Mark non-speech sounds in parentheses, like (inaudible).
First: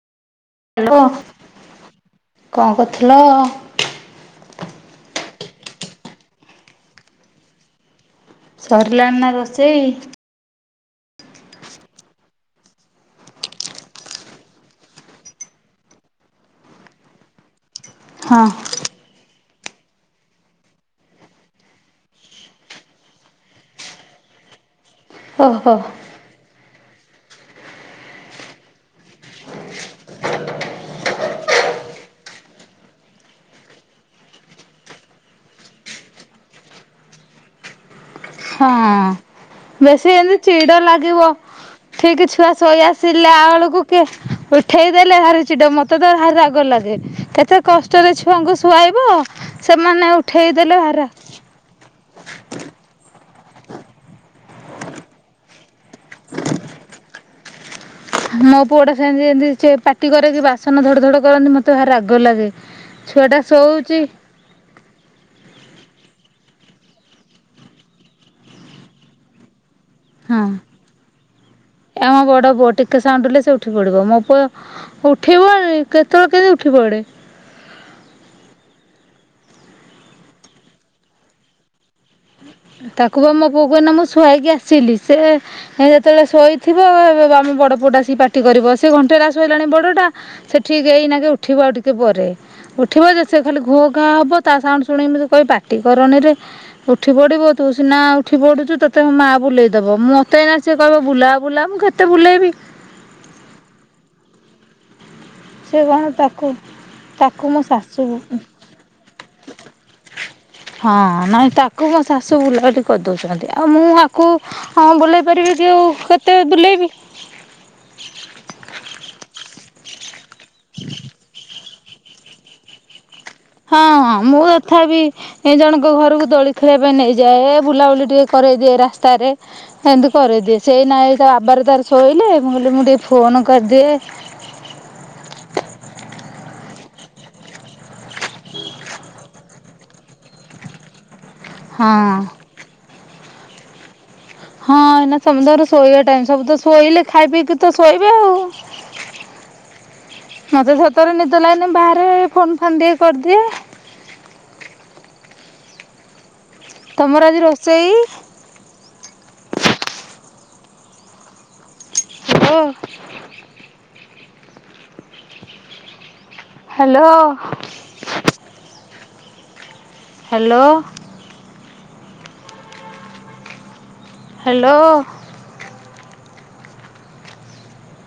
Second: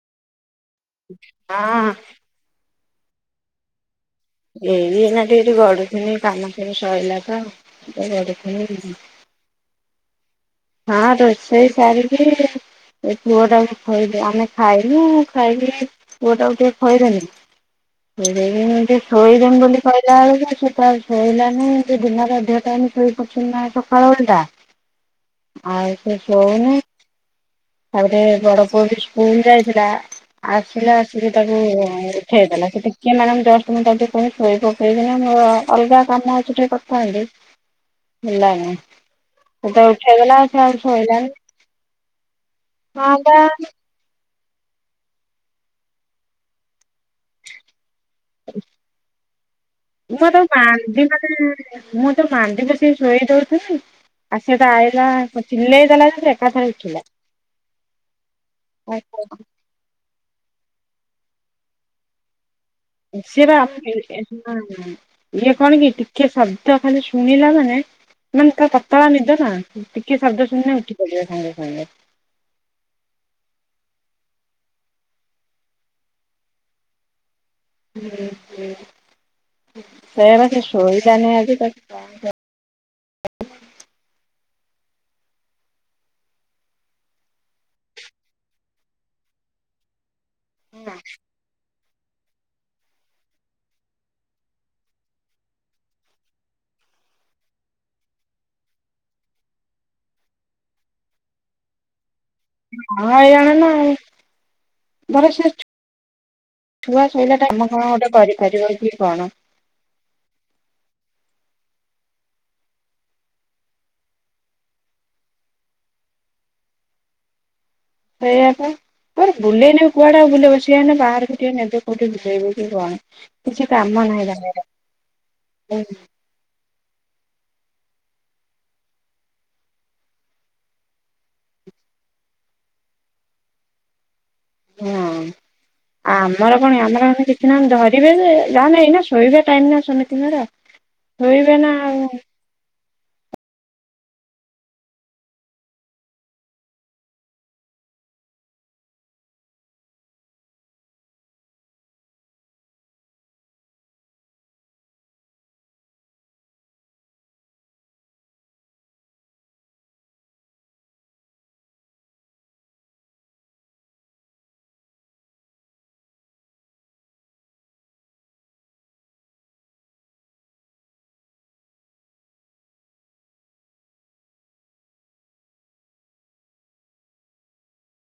Hello ହଁ କଣ କରୁଥିଲ? ଏଇନା ଟିକେ ଗଡୁଥିଲୁ କାମ ଫାମ ସରିଲା ତ ଗଡୁଥିଲି ସରିଲାନା ରୋଷେଇ? ହଁ ରୋଷେଇ ସାରିକି ଏ ପୁଅ ଟାକୁ ଖୁଆଦେଇ ଆମେ ଖାଇନୁ ଖାଇବୁ ପୁଅ ଟାକୁ ଟିକେ ଖୁଆଇ ହଁ। ଦିଅନ୍ତିନି (unintelligible) ଶୋଇ (unintelligible) କହିଲା ବେଳକୁ ସେଟାବେଳେ ଶୋଇଲାନି ଦିନରେ ଅଧ ଟାଇମ ଶୋଇ ପାରୁଛନ୍ତି ନାହିଁ ସକାଳ ଓଳିଟା। ଓହୋ ଆଉ ସେ ଶଉନି ତାପରେ ବଡ ପଅ ବି ସ୍କୁଲ ଯାଇଥିଲା। ଆସିଲେ ଆସିକି ତାକୁ ଉଠେଇଦେଲା ସେ ଟିକିଏ ନାକୁ ମାନେ ଜଷ୍ଟ ମୁଁ ତାକୁ ଶୁଆଇ ଦେ ଶୁଆଇ ଦେଲାନି ଅ ଅଲଗା କାମ ଅଛି ଟିକେ କରିଥାନ୍ତି ହେଲାନି। ହଁ। ସେତେବେଳେ ବେଶୀ ଉଠେଇଦେଲା ଏମିତି ସେ ଆଉ ଚିଡ଼ା ଲାଗିବ ଶୋଇଲାନି। ଠିକ ଛୁଆ ଶୋଇ ହଁ ଆସିଲା ବା ଆଳକୁ। ଟେ ଉଠେଇଦେଲେ ଭାରି ଚିଡ଼ା ଲାଗେ ମତେ ତ ଭାରି ରାଗ ଲାଗେ। କେତେ କଷ୍ଟରେ ଛୁଆଙ୍କୁ ଶୁଆଇବ ସେମାନେ ଉଠେଇଦେଲେ ହର ହୁଁ। ମୁଁ ତ ମାଡିିବ ବସିକି ଶୁଆଇ ଦଉଛି ନା। ଆ ସେଇଟା ଆଇଲା ଚିଲେଇ ଦେଲା ଏକାଥରେ ଉଠିଗଲା। (inaudible) ମୋ ପୁଅ ଟା ସେମତି ଯେମିତି ପାଟି କରେ କିି ବାସନ ଧଡ ଧଡ କରେ ମତେ ଭାରି ରାଗ ଲାଗେ। ଛୁଆଟା ଶୋଉଛି। ହୁଁ। ଇଏ କଣ କି ଟିକେ ଶବ୍ଦ ଖାଲି ଶୁଣିଲା ମାନେ ମାନେ ତା ପତଳା ନିଦ ନା। ଟିକେ ଶବ୍ଦ ଶୁଣି ଉଠି ପଡିବା ସାଙ୍ଗେ ସାଙ୍ଗେ। ଅ ଆମ ବଡ ପୁଅ ଟିକେ ସାଉଣ୍ଡ ହେଲେ ସେ ଉଠି ପଡିବ ମୋ ପୁଅ ଉଠେଇବ କେତେବେଳେ କେମିତି ଉଠି ପଡ଼େ। ସେୟା ବା ସେ ଶୋଇଲାଣି ଆଜି ତାକୁ ତାକୁ ବା ମୋ ପୁଅ ଏକିନା ମୁଁ ଶୁଆଇକି ଆସିଲି ସେ ସେ ଯେତେବେଳେ ଶୋଇଥିବ ଆମ ବଡ ପୁଅଟା ସେ ପାଟି କରିବ ସେ ଘଣ୍ଟେଲା ଶୋଇଲାଣି ବଡ ଟା। ସେଠିକି ଏଇନା କେ ଉଠିବ ଆଉ ଟିକେ ପରେ। ଉଠିବ ଯେ ସେ ଖାଲି ଘୋ ଘା ହବ ତା ସାଉଣ୍ଡ ଶୁଣେଇ କହ ପାଟି କରନିରେ ଉଠିବ। ପଡ଼ିବ ତୁ ସିନା ଉଠି ପଡ଼ୁଛୁ ତତେ ମାଆ ବୁଲେଇଦବ ମୁଁ ମତେ ନା ସିଏ କହିବ ବୁଲା ବୁଲା ମୁଁ କେତେ ବୁଲେଇବି? ହଇରାଣ ନା ଆଉ। ସେ କଣ ତାକୁ। ଛୁଆ ଶୋଇଲା ତାକୁ ମୋ ତମେ କାମ ଗୋଟେ ଶାଶୁ କରିପାରିବ କି କଣ? ହଁ ନାଇଁ ତାକୁ ମୋ ଶାଶୁ ବୁଲାବୁଲି କରିଦଉଛନ୍ତି ଆଉ ମୁଁ ଆକୁ ହଁ ବୁଲେଇ ପାରିବି କି ଆଉ କେତେ ବୁଲେଇବି? ସେଇଆ ପା ବୁଲେଇ ନେଉ କୁଆଡେ ଆଉ ବୁଲେଇ ବସିବା ନା ବାହାରକୁ ଟିକେ ନେବେ। ଏଇଟା ଧୋଇବେକି କଣ? କିଛି ହଁ କାମ ନାହିଁ ମୁଁ ତାଙ୍କର ତଥାପି ଏ ଜଣଙ୍କ ଘରକୁ ଦୋଳି ଖେଲେଇବା ପାଇଁ ନେଇଯାଏ ବୁଲାବୁଲି ଟିକେ କରେଇଦିଏ ରାସ୍ତାରେ। ସେମିତି କରେଇଦିଏ ସେଇ ନାଏ ଏ ବାବା ର ତାର ଶୋଇଲେ ମୁଁ କହିଲି ମୁଁ ଟିକେ ଫୋନ କରିଦିଏ। ହଁ। ଆମର କଣ ଆମର କିଛି ନାହିଁ ଡରିବେ ଯେ ଏବେ ଶୋଇବା ଟାଇମ୍ ସମସ୍ତଙ୍କର। (inaudible) ରୋଇବେ ନା ହଁ ଆଉ। ହଁ ଏନା ସମସ୍ତଙ୍କର ଶୋଇବା ଟାଇମ ସବୁ ତ ଶୋଇଲେ ଖାଇ ପିଇକି ତ ଶୋଇବେ ଆଉ। ମତେ ସତରେ ନିଦ ଲାଗନି ବାହାରେ ଫୋନ୍ ଫାନ୍ ଟିକେ କରିଦିଏ। ତମର ଆଜି ରୋଷେଇ? ହଁ। ହ୍ୟାଲୋ। ହ୍ୟାଲୋ। ହ୍ୟାଲୋ